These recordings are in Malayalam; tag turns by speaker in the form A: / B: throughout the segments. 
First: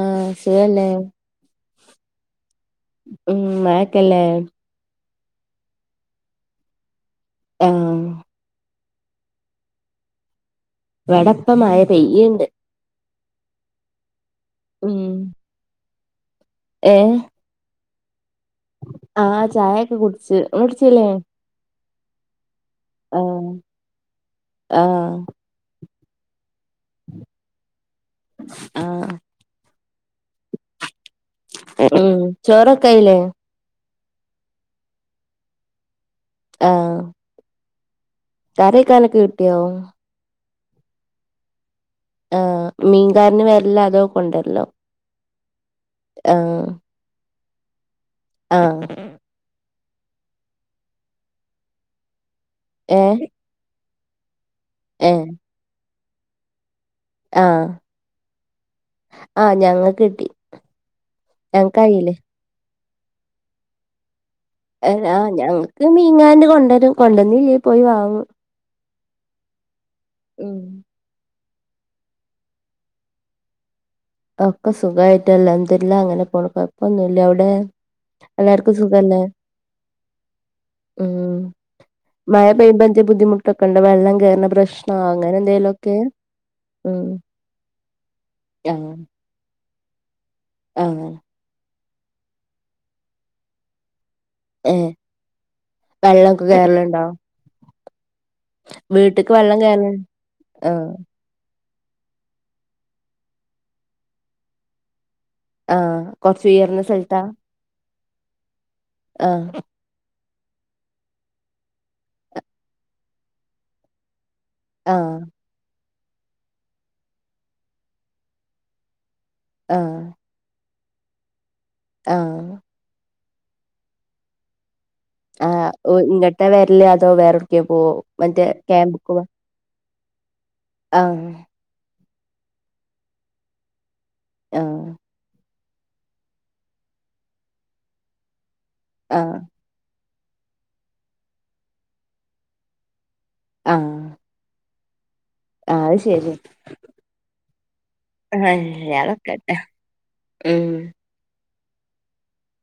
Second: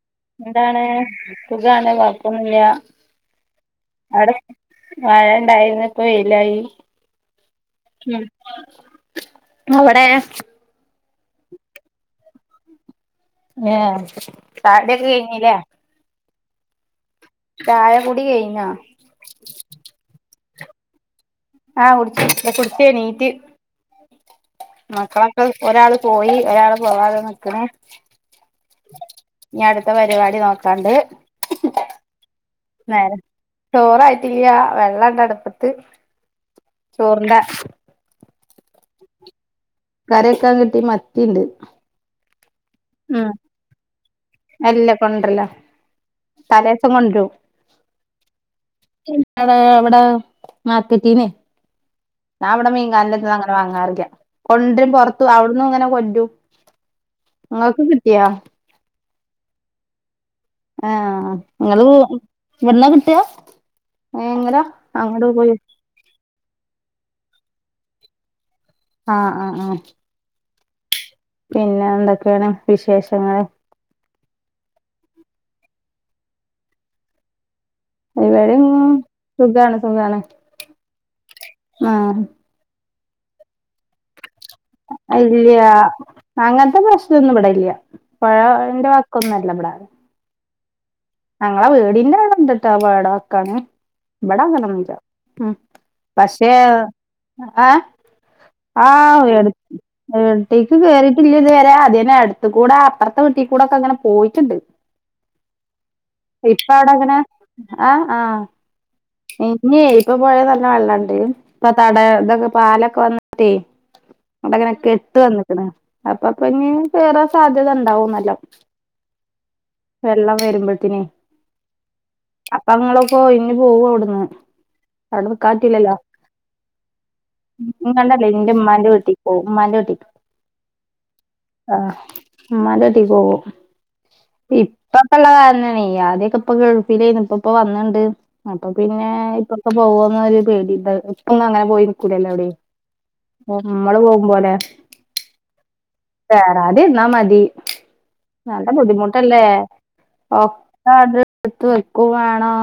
A: ആഹ്
B: എന്താണ്
A: സുഖല്ലേ
B: സുഖാണ് കൊഴപ്പൊന്നില്ല
A: ഉം മഴക്കല്ലേ
B: അവിടെ മഴണ്ടായിരുന്നു ഇപ്പൊ വയിലായി.
A: ആഹ്
B: ഇങ്ങളാടെ
A: ഇവിടപ്പോ മഴ പെയ്യീണ്ട്.
B: ങ്ങേ
A: ഉം
B: ചായുടിയൊക്കെ കയ്ഞ്ഞിലെ
A: ഏഹ്
B: ചായ കുടി കൈഞ്ഞാ
A: ആഹ് ചായൊക്കെ കുടിച്ച് ഒടിച്ചല്ലേ.
B: ആഹ് കുട്ച്ച്, കുടിച്ചെണീറ്റ്.
A: ആഹ് ആഹ്
B: മക്കളൊക്കെ ഒരാൾ പോയി ഒരാൾ. പോവാതെ നക്കണ
A: ആഹ്
B: അടുത്ത പരിപാടി നോക്കാണ്ട്
A: ഉം ചോറൊക്കയിലെ.
B: നേരം ചോറായിട്ടില്ല വെള്ളണ്ടടുപ്പത്ത് ചോറിണ്ടാ
A: കറി വെക്കാനൊക്കെ കിട്ട്യോ
B: കറിക്കാൻ കിട്ടി മത്തിണ്ട്
A: ആഹ്
B: ഉം
A: മീൻകാരന് വരലാ അതോ കൊണ്ടരലോ
B: അല്ല കൊണ്ടർലാ
A: ആഹ്
B: തലേ ഇപ്പൊ കൊണ്ട്രും
A: ആഹ്
B: എവടെ ഇവിടെ മാർക്കറ്റീന്ന് ഞാൻ ഇവിടെ മീൻകാരന്റെ
A: ഏഹ്
B: എടുത്ത്ന്ന് അങ്ങനെ വാങ്ങാറില്ല കൊണ്ടരും പൊറത്തു
A: ഏഹ്
B: അവിടന്നും അങ്ങനെ കൊല്ലും.
A: ആഹ് ആ ഞങ്ങക്ക് കിട്ടി
B: ആ നിങ്ങള്
A: ഞങ്ങക്കായില്ലേ
B: ഇവിട്ന്നാ കിട്ടുകാ [unintelligible]
A: ഏ ഞാൻ ഞങ്ങക്ക് മീൻകാരന്റെ കൊണ്ട് വരും കൊണ്ടുവന്നില്ലെ പോയി വാങ്ങും.
B: ആഹ് ആഹ് ആഹ്
A: ഉം.
B: പിന്നെ എന്തൊക്കെയാണ് വിശേഷങ്ങൾ
A: ഒക്കെ സുഖവായിട്ട് അല്ഹംദു ലില്ലഹ് അങ്ങനെ പോണ് കൊഴപ്പൊന്നില്ല അവിടെ.
B: ഇവിടെയും
A: എല്ലാർക്കും സുഖല്ലേ
B: സുഖാണ് സുഖാണ്
A: ഉം
B: ആഹ്
A: മഴ പെയ്യുമ്പോ ബുദ്ധിമുട്ടൊക്കെ ഉണ്ട് വെള്ളം കേറണ പ്രശ്നോ അങ്ങനെ എന്തേലൊക്കെ ഉം.
B: ഇവടെല്ലല്ല പഴന്റെ
A: ആഹ്
B: വാക്കൊന്നും അല്ല ഇബടെ
A: ആഹ്
B: ഞങ്ങളെ വീടിന്റെ അവിടെ ഉണ്ട്ട്ടോ വേടവക്കാന്. ഇവട
A: ഏഹ്
B: അങ്ങനൊന്നൂല്ലാ
A: വെള്ളൊക്കെ
B: പക്ഷേ
A: കേറലുണ്ടോ
B: ആഹ് ആഹ്
A: വീട്ട്ക്ക് വെള്ളം
B: [unintelligible]
A: കേറല്
B: വീട്ടിക്ക്
A: ആഹ്
B: കേറി. ട്ടില്ല്യ ഇതുവരെ അത് തന്നെ അടുത്ത് കൂടെ അപ്പറത്തെ വീട്ടിക്കൂടെ ഒക്കെ ഇങ്ങനെ പോയിട്ടുണ്ട്.
A: ആഹ് കൊറച്ച്
B: ഇപ്പ
A: ഉയർന്ന
B: അവിടെ അങ്ങനെ
A: സ്ഥലത്താ
B: ആ ആഹ്
A: ആഹ്
B: [unintelligible] ഇപ്പൊ പോഴേ നല്ല വെള്ളണ്ട് ഇപ്പൊ തട ഇതൊക്കെ പാലൊക്കെ വന്നിട്ടേ അവിടങ്ങനെ
A: ആഹ്
B: കെട്ട് വന്ന്ക്കണ്‌ അപ്പ പിന്നെ വേറെ സാധ്യത ഉണ്ടാവുംന്നാലും.
A: ആഹ്
B: വെള്ളം വരുമ്പത്തിനെ
A: ആഹ്
B: പ്പങ്ങളൊക്ക ഒഴിഞ്ഞ് പോവട്ന്ന് അതൊണ്ട നിക്കാൻ
A: ആഹ് ഓ
B: പറ്റില്ലല്ലോ
A: ഇങ്ങട്ടാ വരല് അതോ വേറെവ്ട്ക്കേ പോവോ മറ്റേ
B: എന്റെ ഉമ്മാന്റെ
A: ക്യാമ്പ്ക്ക്
B: വീട്ടിൽ
A: പോ
B: പോവും ഉമ്മാന്റെ വീട്ടിക്ക്.
A: ആഹ്
B: ആഹ് ഇമ്മാൻ്റെ കുടി പോവും
A: ആഹ്
B: ഇപ്പം പ്പുള്ള കാരണം ആണേ ആദ്യം ഒക്കെ ഇപ്പ ഗൾഫിൽ ആയിനൂ ഇപ്പം ഇപ്പ വന്നിണ്ട് അപ്പൊ പിന്നെ
A: ആഹ്
B: ഇപ്പൊക്കെ പോവോന്നൊരു പേടി ണ്ടായി ഇപ്പൊന്ന് അങ്ങനെ പോയി നിക്കൂലാല്ലോ എവിടെ ഓ
A: ആഹ്
B: നമ്മള് പോകുമ്പ പോലെ
A: ആഹ് അത് ശരി
B: വെരാതിരുന്ന മതി നല്ല
A: അള്ളാ
B: ബുദ്ധിമുട്ടല്ലേ.
A: കാക്കട്ടെ ഉം
B: ഒക്കെ അത് എടുത്ത് വെക്കും വേണോ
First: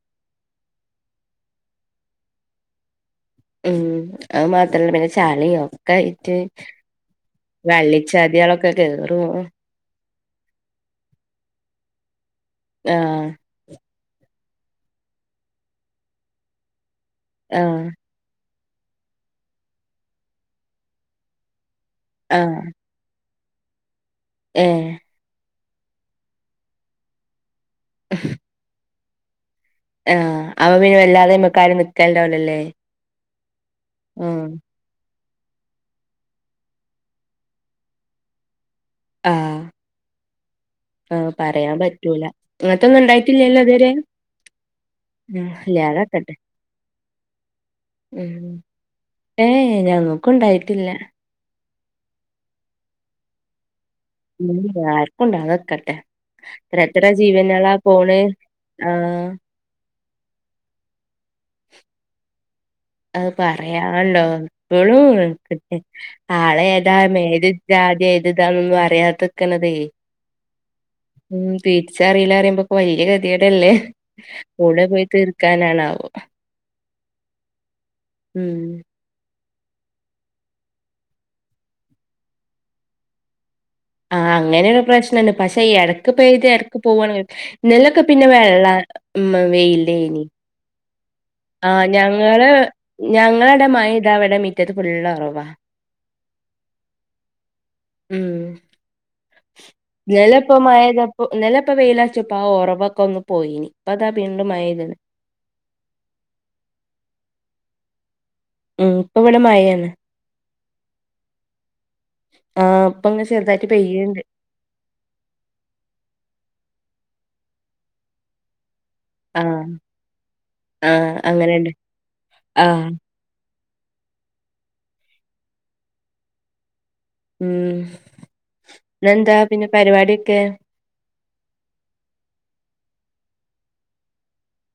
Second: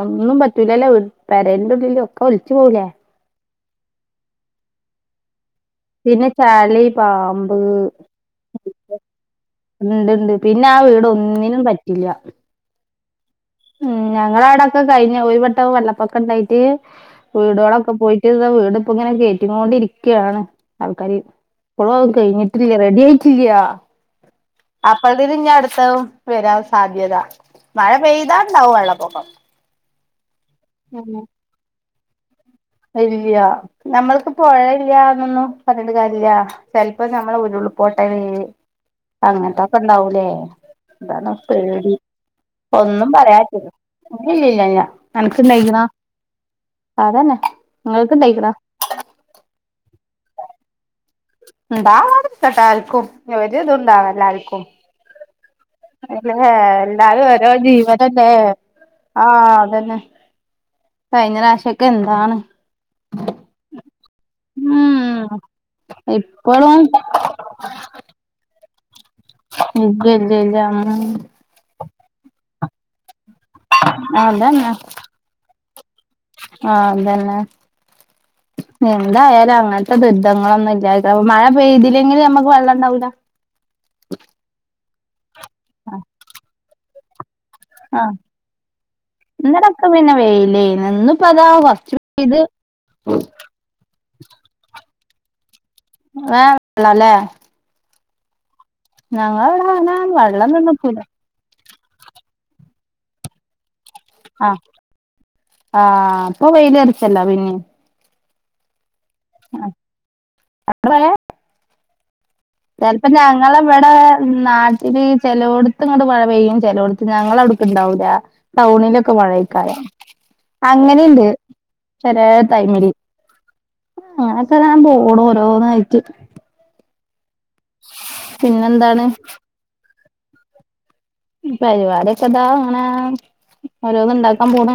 B: ഒന്നിനും പറ്റൂലല്ലേ പെരേൻ്റെ ഉള്ളില് ഒക്കെ ഒലിച്ച് പോകൂലേ
A: ഉം അത് മാത്രല്ല പിന്നെ ചളിയും ഒക്കെ
B: പിന്നെ
A: ആയിട്ട്
B: ചളി പാമ്പ്
A: വള്ളി ജാതികളൊക്കെ കേറുവോ.
B: ഇണ്ടിണ്ട് പിന്നെ ആ വീട് ഒന്നിനും പറ്റില്ലാ
A: ആഹ്.
B: ഉം ഞങ്ങടെ അവിടൊക്കെ കഴിഞ്ഞ് ഒരു വട്ടം വെള്ളപ്പൊക്കം ഉണ്ടായിട്ട്
A: ആഹ്
B: വീടുകളൊക്കെ പോയി [unintelligible] ഇതാ വീടിപ്പം ഇങ്ങനെ കയറ്റി കോണ്ടിരിക്കയാണ് ആൾക്കാർ ഇപ്പോളും അത്
A: ആഹ്
B: കഴിഞ്ഞിട്ടില്ല റെഡി ആയി ഇല്യാ
A: ഏഹ്
B: അപ്പഴ്ത്ത്ന് നട്ത്തതും വരാൻ സാധ്യത മഴ പെയ്താ ണ്ടാവും വെള്ളപ്പൊക്കം
A: ആ അപ്പ പിന്നെ
B: ഉം
A: വല്ലാതെ അയ്മെക് ആരും നിക്കണ്ടാവില്ലല്ലേ.
B: [unintelligible] നമ്മൾക്ക് പൊഴ ല്ലന്നൊന്നും പറഞ്ഞിട്ട് കാര്ല്ല ചിലപ്പോ നമ്മള് ഉരുൾപൊട്ട
A: ആഹ്
B: അങ്ങനത്തൊക്കെ ഉണ്ടാവൂലേ
A: ആഹ്
B: അതാണ്
A: പറയാൻ
B: പേടി
A: പറ്റൂല ഇങ്ങത്തൊന്നും
B: ഒന്നും
A: ഉണ്ടായിട്ടില്ലല്ലോ
B: പറയാറ്റില്ല
A: ഇതുവരെ
B: ഇല്ലില്ലല്ല അനക്ക്
A: ഉം
B: നെയ്റാം.
A: [unintelligible]
B: അതന്നെ
A: എ
B: ഇണ്ടായിക്കണോ
A: ഏ ഏ ഞങ്ങക്കുണ്ടായിട്ടില്ലാ
B: [unintelligible] ഒരിതും ഉണ്ടാവാൻ.
A: ഉം ആർക്ക് ഉണ്ടാ അത് വെക്ക
B: അല്ലേ
A: എത്ര എത്ര
B: എല്ലാരും ഓരോ
A: ജീവനളാ പോണ് ആഹ്
B: ആ അതന്നെ കഴിഞ്ഞ പ്രാവശ്യ ഒക്കെ എന്താണ്.
A: അത് പറയാണ്ടോ എപ്പഴും
B: ഉം ഇപ്പളും
A: ആളേതാ മേര് ജാതി എഴുതാനൊന്നും അറിയാതിക്കണതേ
B: ഇല്ലില്ലാ [unintelligible]
A: ഉം തിരിച്ചറിയില്ല അറിയുമ്പോ പൊയ്‌കെ ടല്ലേ
B: അതന്നെ
A: പുഴെ പോയി ഇരിക്കാനാണാവോ
B: ആഹ് അതന്നെ
A: ഉം [inaudible]
B: എന്തായാലും അങ്ങനത്തെ ദുരിതങ്ങളൊന്നും ഇല്ലായിരിക്ക മഴ പെയ്തില്ലെങ്കി നമ്മക്ക് വെള്ളം ഇണ്ടാവൂലാ
A: ആ അങ്ങനെയൊരു പ്രശ്നുണ്ട് പക്ഷെ എടക്ക് പെയ്ത് എടക്ക് പോവാണ് ഇന്നലൊക്കെ
B: ആഹ്
A: പിന്നെ വെള്ള ഉമ്മ വെയ്ലയ്നീ
B: ഇലേ ഇന്ന് പത
A: ആഹ് ഞങ്ങള് ഞങ്ങളവടെ ഇതാവിടെ മിറ്റത് ഫുള്ള് ഉറവാ
B: [inaudible] ള്ളാല്ലേ.
A: ഉം
B: ഞങ്ങളവിടെ അങ്ങനെ വെള്ളം ഒന്നും കിട്ടൂല
A: ഇന്നലെ ഇപ്പ വെയിലടിച്ചപ്പോ ആ ഉറവൊക്കെ ഒന്ന് പോയിനീ ഇപ്പ അതാ വീണ്ടും
B: ആഹ്
A: മഴ പെയുത്ണ്
B: ആഹ് അപ്പൊ വെയില് തെറിച്ചല്ല പിന്നെ
A: ഉം ഇപ്പൊ ഇവിടെ മഴയാണ്
B: മക്കളല്ലേ
A: ആഹ്.
B: ചെലപ്പം
A: ഇപ്പങ്ങനെ
B: ഞങ്ങള്
A: ചെറുതായിട്ട്
B: ഇവിടെ
A: പെയ്യ്ണ്ട്.
B: ഉം. നാട്ടിൽ ചെലോടത്ത് ഇങ്ങട്ട് മഴ പെയ്യും ചെലോടത്ത് ഞങ്ങളെ അവിടുക്കെ ഇണ്ടാവൂല ടൗണിലൊക്കെ
A: ആഹ്.
B: മഴേക്കാരം
A: ആഹ്.
B: അങ്ങനെണ്ട്
A: അങ്ങനെണ്ട്.
B: ചെലേ
A: ആഹ്.
B: ടൈമില് [unintelligible] ഓരോന്നായിട്ട്.
A: ഉം
B: പിന്നെന്താണ്
A: പിന്നെന്താ പിന്നെ പരിപാടിയൊക്കെ
B: പരിപാടിയൊക്കെ ദാ ഇങ്ങനെ ഓരോന്ന് ഇണ്ടാക്കാൻ പോണ്.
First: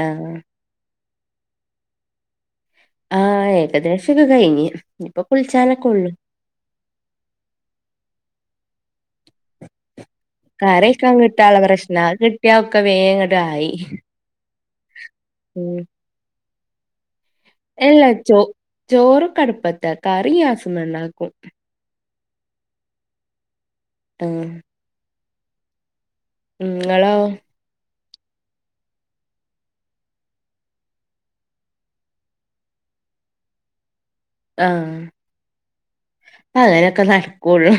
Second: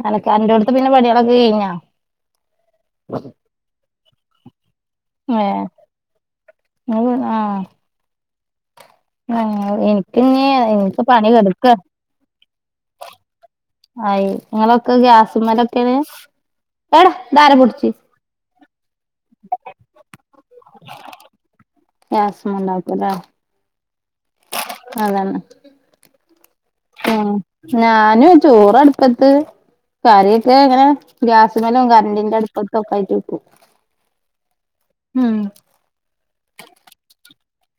A: ആഹ്.
B: അലക്കാന്റെടുത്ത് പിന്നെ പണികളൊക്കെ കഴിഞ്ഞാ.
A: ആഹ് ഏകദേശൊക്കെ കഴിഞ്ഞ് ഇപ്പൊ കുളിച്ചാനൊക്കെ ഉള്ളൂ
B: ഇങ്ങ് ആ. ആഹ് എനി പിന്നേ എനിക്ക്
A: കറിവെക്കാൻ
B: പണി
A: കിട്ടാള്ള
B: കെടുക്കാ
A: പ്രശ്നാ. അത് കിട്ടിയാ ഒക്കെ വേങ്ങട്ട് ആയി.
B: ആയി നിങ്ങളൊക്കെ ഗ്യാസിമലൊക്കേണ് ഏടാ ആര
A: അല്ല ചോ ചോറ് കടുപ്പത്ത് കറി ഗ്യാസ്മ്മേ ഉണ്ടാക്കും.
B: ഗാസ്മണ്ടാക്കല്ലെ
A: [inaudible]
B: അതന്നെ.
A: ഇങ്ങളോ
B: ഉം ഞാനും ചോറടുപ്പത്ത് കറിയൊക്കെ ഇങ്ങനെ ഗ്യാസുമലും കറണ്ടിന്റെ അടുപ്പത്തൊക്കെ ആയിട്ട് വെക്കും
A: ആഹ്
B: ഉം
A: അങ്ങനെയൊക്കെ നടക്കോളൂ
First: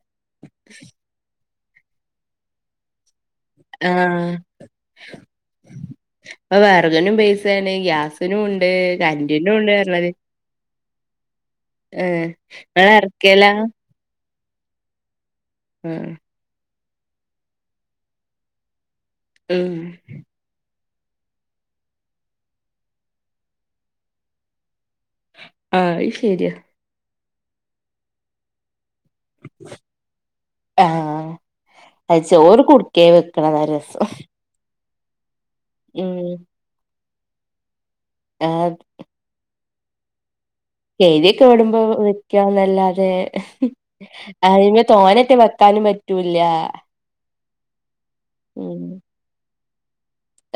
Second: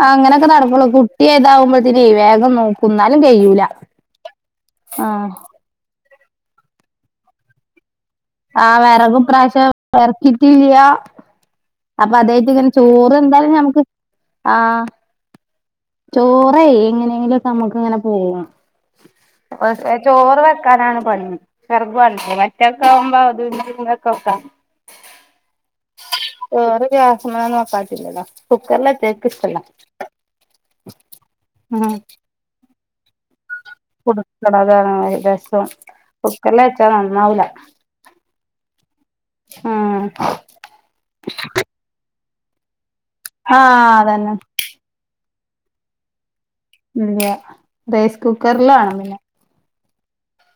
B: ആ അങ്ങനൊക്കെ നടക്കുള്ളൂ കുട്ടി ഏതാവുമ്പോഴത്തിനെ വേഗം നോ തിന്നാലും കയ്യും
A: ആഹ് ഇപ്പ വെറകിനും പൈസേണ് ഗ്യാസ്
B: ആ വെറകും ഇപ്രാവശ്യം ഇറക്കീട്ട് ഇല്ല അപ്പൊ
A: ഏഹ്.
B: അതായത് ഇങ്ങനെ ചോറ്
A: ഇങ്ങളെറക്കലാ?
B: എന്തായാലും ഞമ്മക്ക് ആ
A: ആഹ്.
B: ചോറേ എങ്ങനെയങ്കിലുംക്കെ നമുക്ക് ഇങ്ങനെ പോക
A: ഉം
B: ചോറ് വെക്കാനാണ് പണി വെറക് വേണ്ടേ മറ്റൊക്കെ ആവുമ്പോ അതൊക്കെ വെക്ക
A: അത് ശരിയാ
B: ചോറ് ഗ്യാസ് മലെന്നും വക്കാൻ പറ്റൂല ടാ കുക്കറ്ൽ വെച്ചാ ൻക്ക് ഇഷ്ടല്ല
A: ആഹ്
B: ഉം
A: ചോർ കുടുക്കേ വെക്കണത രസം
B: കൊടുക്കണതാണ് ഏകദേശം
A: ഉം
B: കുക്കറിൽ വെച്ചാ നന്നാവൂല
A: ആഡ്
B: ആഹ്
A: എഴ്തിയൊക്കെ ഓടുമ്പോ വെക്കാന്നല്ലാതെ
B: ആഹ് അതന്നെ
A: അയ് തോനെട്ട് വെക്കാനും പറ്റൂല
B: ഇല്ല റൈസ് കുക്കറില ആവണം പിന്നെ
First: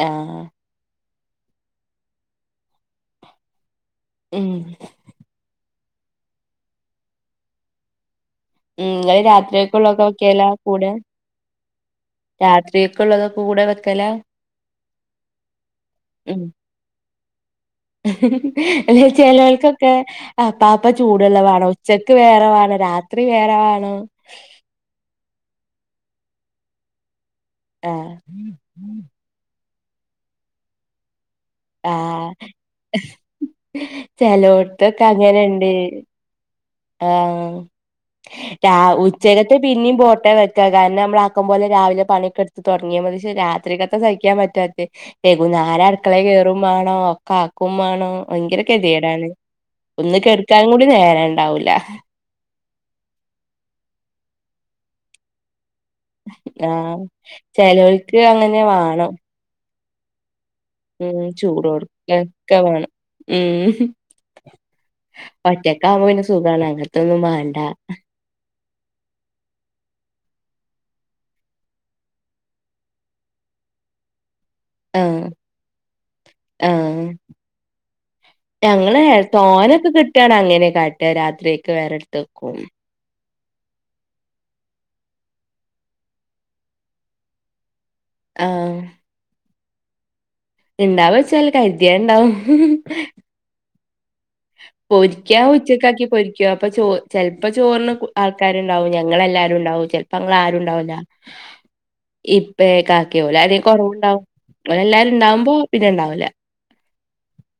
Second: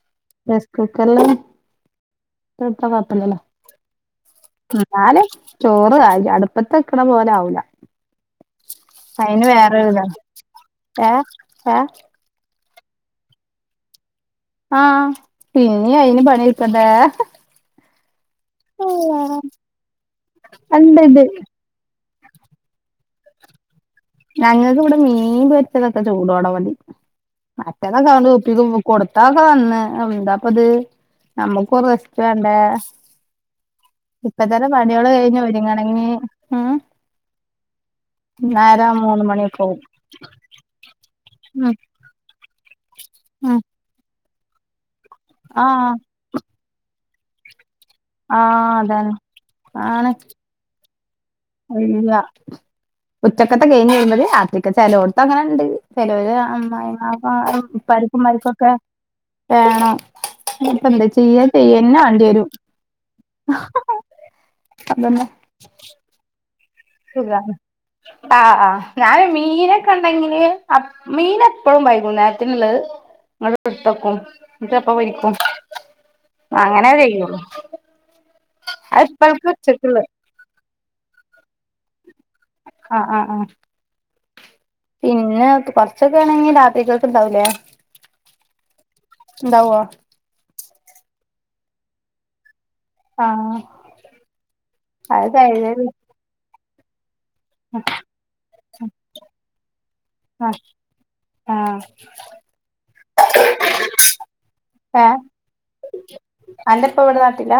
A: ആഹ്
B: കുക്കറില് ഇട്ട് വെച്ച കുഴപ്പ ഇല്ലല്ലോ
A: ഉം
B: എന്നാലും ചോറ് ആയി അടുപ്പത്തെക്കണ പോലെ ആവൂല
A: ഉം ങൾ
B: അയിന് വേറൊരിതാ
A: രാത്രിയക്കുള്ളൊക്കെ വെക്കലാ കൂടെ
B: ഏഹ് ഏഹ്
A: രാത്രിയൊക്കെ ഉള്ളതൊക്കെ കൂടെ വെക്കല
B: ആഹ് പിന്നീ അയിന് പണിട്ക്കണ്ടേ
A: ഹ് ഹ് ചിലോര്ക്കൊക്കെ അപ്പാ അപ്പ
B: ഉണ്ട്
A: ചൂടുള്ള വേണം ഉച്ചെക്ക് വേറെവേണം രാത്രി വേറെ വേണം
B: ഞങ്ങൾക്ക് ഇവിടെ മീൻ പൊരിച്ചതൊക്കെ ചൂടോട മതി മറ്റേത്
A: ആഹ്
B: ന്നൊക്കെണ്ട് കൊടുത്താ കാന്ന് എന്താപ്പത് നമ്മുക്കും റെസ്റ്റ്
A: ആഹ്
B: വേണ്ടേ ഇപ്പ തന്നെ
A: ചെലോട്ത്തൊക്കെ
B: പണികള് കഴിഞ്ഞു ഒരുങ്ങണകി ഉം
A: ആ
B: നേര മൂന്ന്
A: ഉച്ചകത്തെ
B: മണിയൊക്കെ ആവും
A: പിന്നെയും പോട്ടെ വെക്കാ കാരണം നമ്മൾ ആക്ക പോലെ
B: ഉം
A: രാ ാവെ പണികെടുത്ത് തുടങ്ങിയ
B: ഉം
A: രാത്രിക്കകത്ത സഹിക്കാൻ പറ്റാതെ വകുനേരം
B: ആഹ്
A: അടുക്കളെ കേയറും മാണോ ഒകെ ആക്കുംമാണോ ഭയങ്കര
B: ആഹ് അതാണ്
A: കെതികെടാണ്
B: ആണ്
A: ഒന്ന് കെടുക്കാനും കൂടി നേര
B: ഇല്ല ഉച്ചക്കത്തെ കയിഞ്ഞു വരുമ്പഴ് രാത്രിക്കത്തെ ചെലോടത്ത് അങ്ങനുണ്ട് ചെലോല്
A: ആഹ്
B: അമ്മായിമാര്ക്കാ
A: ചെലോൽക്ക്
B: പരിപ്പും
A: അങ്ങനെ
B: പരിപ്പൊക്കെ
A: വാണം
B: വേണം അപ്പ എന്താ
A: ഉം
B: ചെയ്യ ചെയ്യന്ന ആണ്ടി വരും
A: ചൂടോട്ക്കക്കെ വാണം ഉം ഒറ്റക്കാവുമ്പോ പിന്നെ സുഖമാണ്
B: സുഖണ് ആഹ് ആഹ് ഞാന് മീനൊക്കെ ഉണ്ടെങ്കില് മീൻ എപ്പഴും വൈകുന്നേരത്തിനുള്ളത് ഇങ്ങ എടുത്തക്കും ഇപ്പം
A: ആഹ്
B: പോരികും അങ്ങനെ
A: ആഹ്
B: ചെയ്യുള്ളൂ
A: ഞങ്ങള്
B: അത് ഇപ്പൾക്ക്
A: തോനൊക്കെ
B: ഉച്ചക്കുള്ളത്
A: കിട്ടുകാണ് അങ്ങനെ കാട്ട രാത്രിക്ക് വേറെ എടുത്ത് വെക്കും
B: ആഹ് ആഹ് ആഹ് പിന്നെ കൊറച്ചൊക്കെ ആണെങ്കിൽ രാത്രികൽത് ഉണ്ടാവൂല്ലേ
A: ആഹ്
B: ഇണ്ടാവോ
A: ഇണ്ടാവോച്ചല് കരുതിയാ ഇണ്ടാവും
B: ആഹ് അത്
A: പൊരിക്കാ
B: കഴ
A: ഉച്ചക്ക ആക്കി പൊരിക്ക അപ്പൊ ചോ ചെൽപ്പം ചോറ്‌ന് ആൾക്കാര്ണ്ടാവും ഞങ്ങളല്ലാരു ണ്ടാവും ചെൽപ്പോ ങ്ങളാരൂ
B: ആഹ്
A: ണ്ടാവുല്ല
B: ആഹ്
A: ഇപ്പേ കാക്ക ഓല് ആരേലും കൊറവുണ്ടാവും ഓല് എല്ലാരും ഉണ്ടാവുമ്പോ പിന്നെ ഉണ്ടാവൂല
B: അന്റെ ഇപ്പ ഇവിടെ നാട്ടിലാ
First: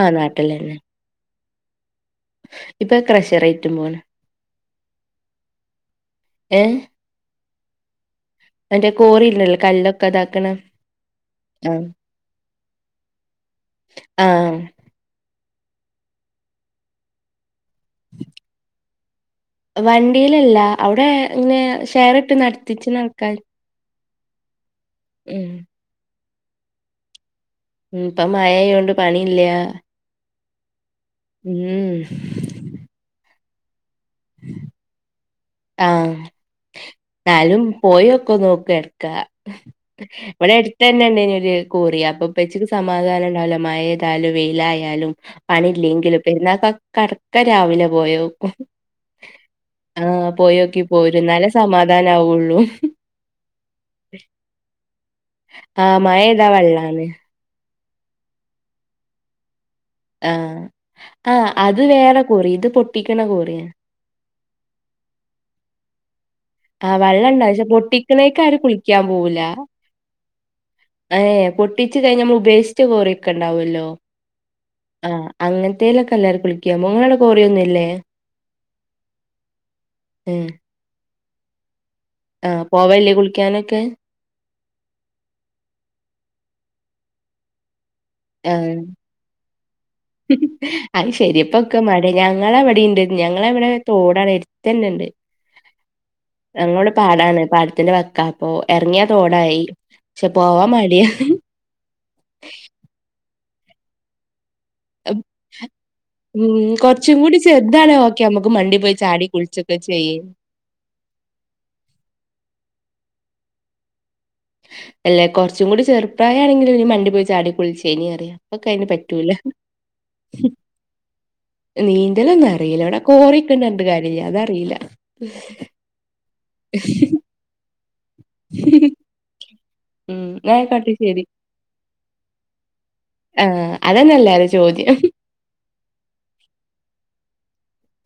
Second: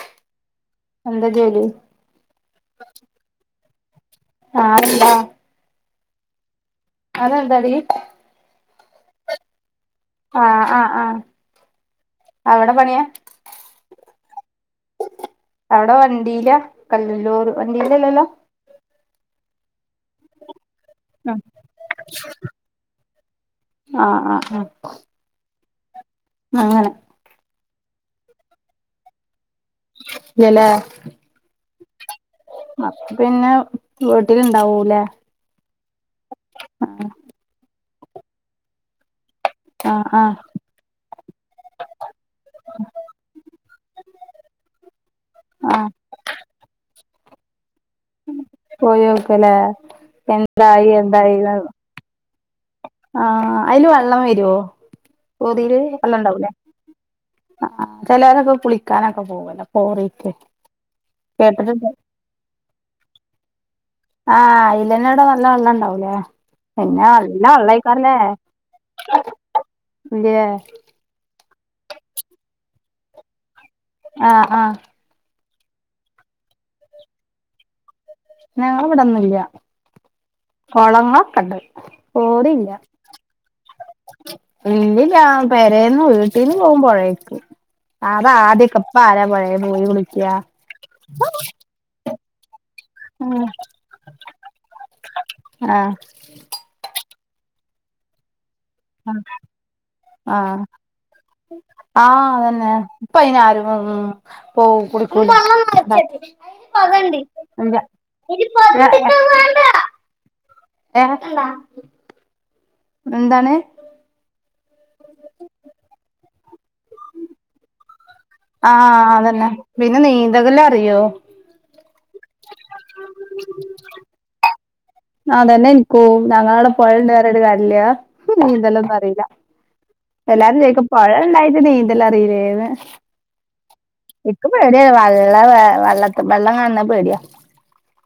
A: ആഹ് നാട്ടിൽ തന്നെ
B: എന്താ ജോലി
A: ഇപ്പൊ കരശ്ശേറ ഇറ്റും പോണ്
B: ആഹ് അതെന്താ
A: ഏഹ
B: അതെന്താടി
A: എന്റെ കോറില്ലല്ലോ കല്ല
B: ആഹ് ആഹ് ആ അവിടെ പണിയാ
A: ആഹ്
B: അവിടെ വണ്ടീയിലാ കല്ലല്ലൂർ വണ്ടിയിലല്ലല്ലോ
A: വണ്ടിയിലല്ല അവിടെ ഇങ്ങനെ ഷെയർ ഇട്ട് നടത്തിച്ച് ണ ആൾക്കാര്
B: ആഹ് ആഹ് ആഹ്
A: ഉം
B: അങ്ങനെ
A: ഉം ഇപ്പം മഴായൊണ്ട് പണി ഇല്ല
B: ഇല്ല ലേ
A: ഉം
B: അപ്പ പിന്നെ വീട്ടില് ഇണ്ടാവൂലേ
A: ആഹ് ന്നാലും പോയൊക്കെ നോക്കി എടുക്ക
B: ആഹ് ആഹ്
A: ഇവടെ തന്നെ ഉണ്ട ഇന ഒരു കോറിയ അപ്പൊ ഉപ്പച്ചിക്ക് സമാധാനം ഉണ്ടാവല്ലോ മഴയത്തായാലും വെയിലായാലും പണി
B: ആഹ്
A: ഇല്ലെങ്കിലും പിന്നെ ക കട് ഇക്ക രാവിലെ പോയോക്കും
B: പോയോക്കല്ലേ
A: ആഹ് പോയോക്കി
B: എന്തായി എന്തായി
A: പോയിരുന്നാല് സമാ സമാധാന ആവൊള്ളൂ
B: ആഹ് അതില് വെള്ളം വരൊ കോറീൽ
A: ആഹ്
B: വെള്ളം
A: മഴെയ്താ
B: ഇണ്ടാവൂല്ലേ
A: വെള്ളാണ്
B: ആ ചിലരൊക്കെ കുളിക്കാനൊക്കെ പോകല
A: ആഹ് അത് വേറെ കോറി ഇത് പൊട്ടിക്കണ കോറിയാ
B: ആഹ ഇലനോട നല്ല വെള്ളം ഉണ്ടാവൂല്ലേ
A: ആഹ് വള്ളം ണ്ട് ക്ഷേ പൊട്ടിക്ക്ണേക്ക് ആരു കുളിക്കാൻ പോവൂല
B: ഇല്ലേ
A: ഏഹ് പൊട്ടിച്ച് കഴിഞ്ഞ നമ്മൾ ഉപേക്ഷിച്ച കോറിയൊക്കെ ഉണ്ടാവുമല്ലോ
B: ആഹ് ആഹ്
A: ആഹ് അങ്ങനത്തേലൊക്കെ എല്ലാവരും കുളിക്കാ മുങ്ങാനുള്ള കോറിയൊന്നും ഇല്ലേ
B: ഞങ്ങള ഇവിടന്നില്ല
A: ഏഹ്
B: കോളങ്ങളൊ ക്കണ്ട്
A: ആഹ് പോ വെല്ലേ കുളിക്കാനൊക്കെ
B: ഇല്ല ഞ പേരന്ന് വീട്ടീന്ന് പോവും പുഴേക്ക് അതാ
A: ആഹ്.
B: ആദ്യക്കേ ഇപ്പ ആരാ പോഴേ പോയികുളി
A: അത് ശരിയപ്പൊക്കെ മര ഞങ്ങള ഇ വിടെുണ്ട് ഞങ്ങളവിടെ തോടാണ് എട്ത്തന്നെണ്ട്
B: ആഹ്
A: ഞങ്ങടെ പാടാണ് പാടത്തിന്റെ വക്കാ അപ്പൊ ഇറങ്ങിയാ
B: ആഹ്
A: തോടായി പക്ഷെ പോവാൻ മടിയ
B: ആഹ അതന്നെ ഇപ്പ അയിന് ആരും ഉ പോവും കുടികൂല
A: ഉം കൊറച്ചും കൂടി ഇത് ഇപ്പ ചെയ്യ്
B: [unintelligible] എന്താണ്
A: അല്ല കുറച്ചും കൂടി ചെറുപ്രായ ആണെങ്കില് പിന്നി മണ്ടി പോയി ചാടി കൂൾച്ചേ നി അറിയ
B: ആഹ് അതന്നെ പിന്നെ നീന്തകല അറിയോ
A: നീന്തലൊന്നും അറിയില്ല ഇവിടെ കോറി ഒക്കണ്ട് റിഞ്ഞിട്ട് കാര്യല്ല അതറില്ല
B: ആതന്നെ എനിക്കും ഞങ്ങളവിടെ പുഴ ഉണ്ടന്ന് പറഞ്ഞട്ട് കാര്യല്ല ഇക്ക് നീന്തല ഒന്നും അറിയില്ല
A: ഉം ന്നാ
B: എല്ലാരും ചോയിക്കും
A: ആയിക്കോട്ടെ
B: പൊഴ
A: ശരി.
B: ഇണ്ടായിട്ട് നീന്തല അറിയില്ലേന്ന്
A: ആഹ് അത്
B: ഇക്ക് പേടിയ വള്ള വള്ള ത്ത്‌ വെള്ളം കാൺണേ പേടിയാ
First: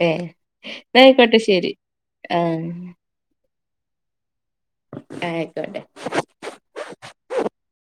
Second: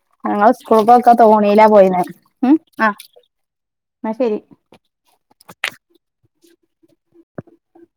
A: ഏഹ്
B: ഞങ്ങള്
A: ന്നാ
B: സ്കൂള്ക്കൊക്കെ
A: ആയിക്കോട്ടെ
B: തോണീലാ
A: ശരി.
B: പോയിന്നെ ഉം ആഹ് എന്ന ശരി
A: ആ ആയിക്കോട്ടെ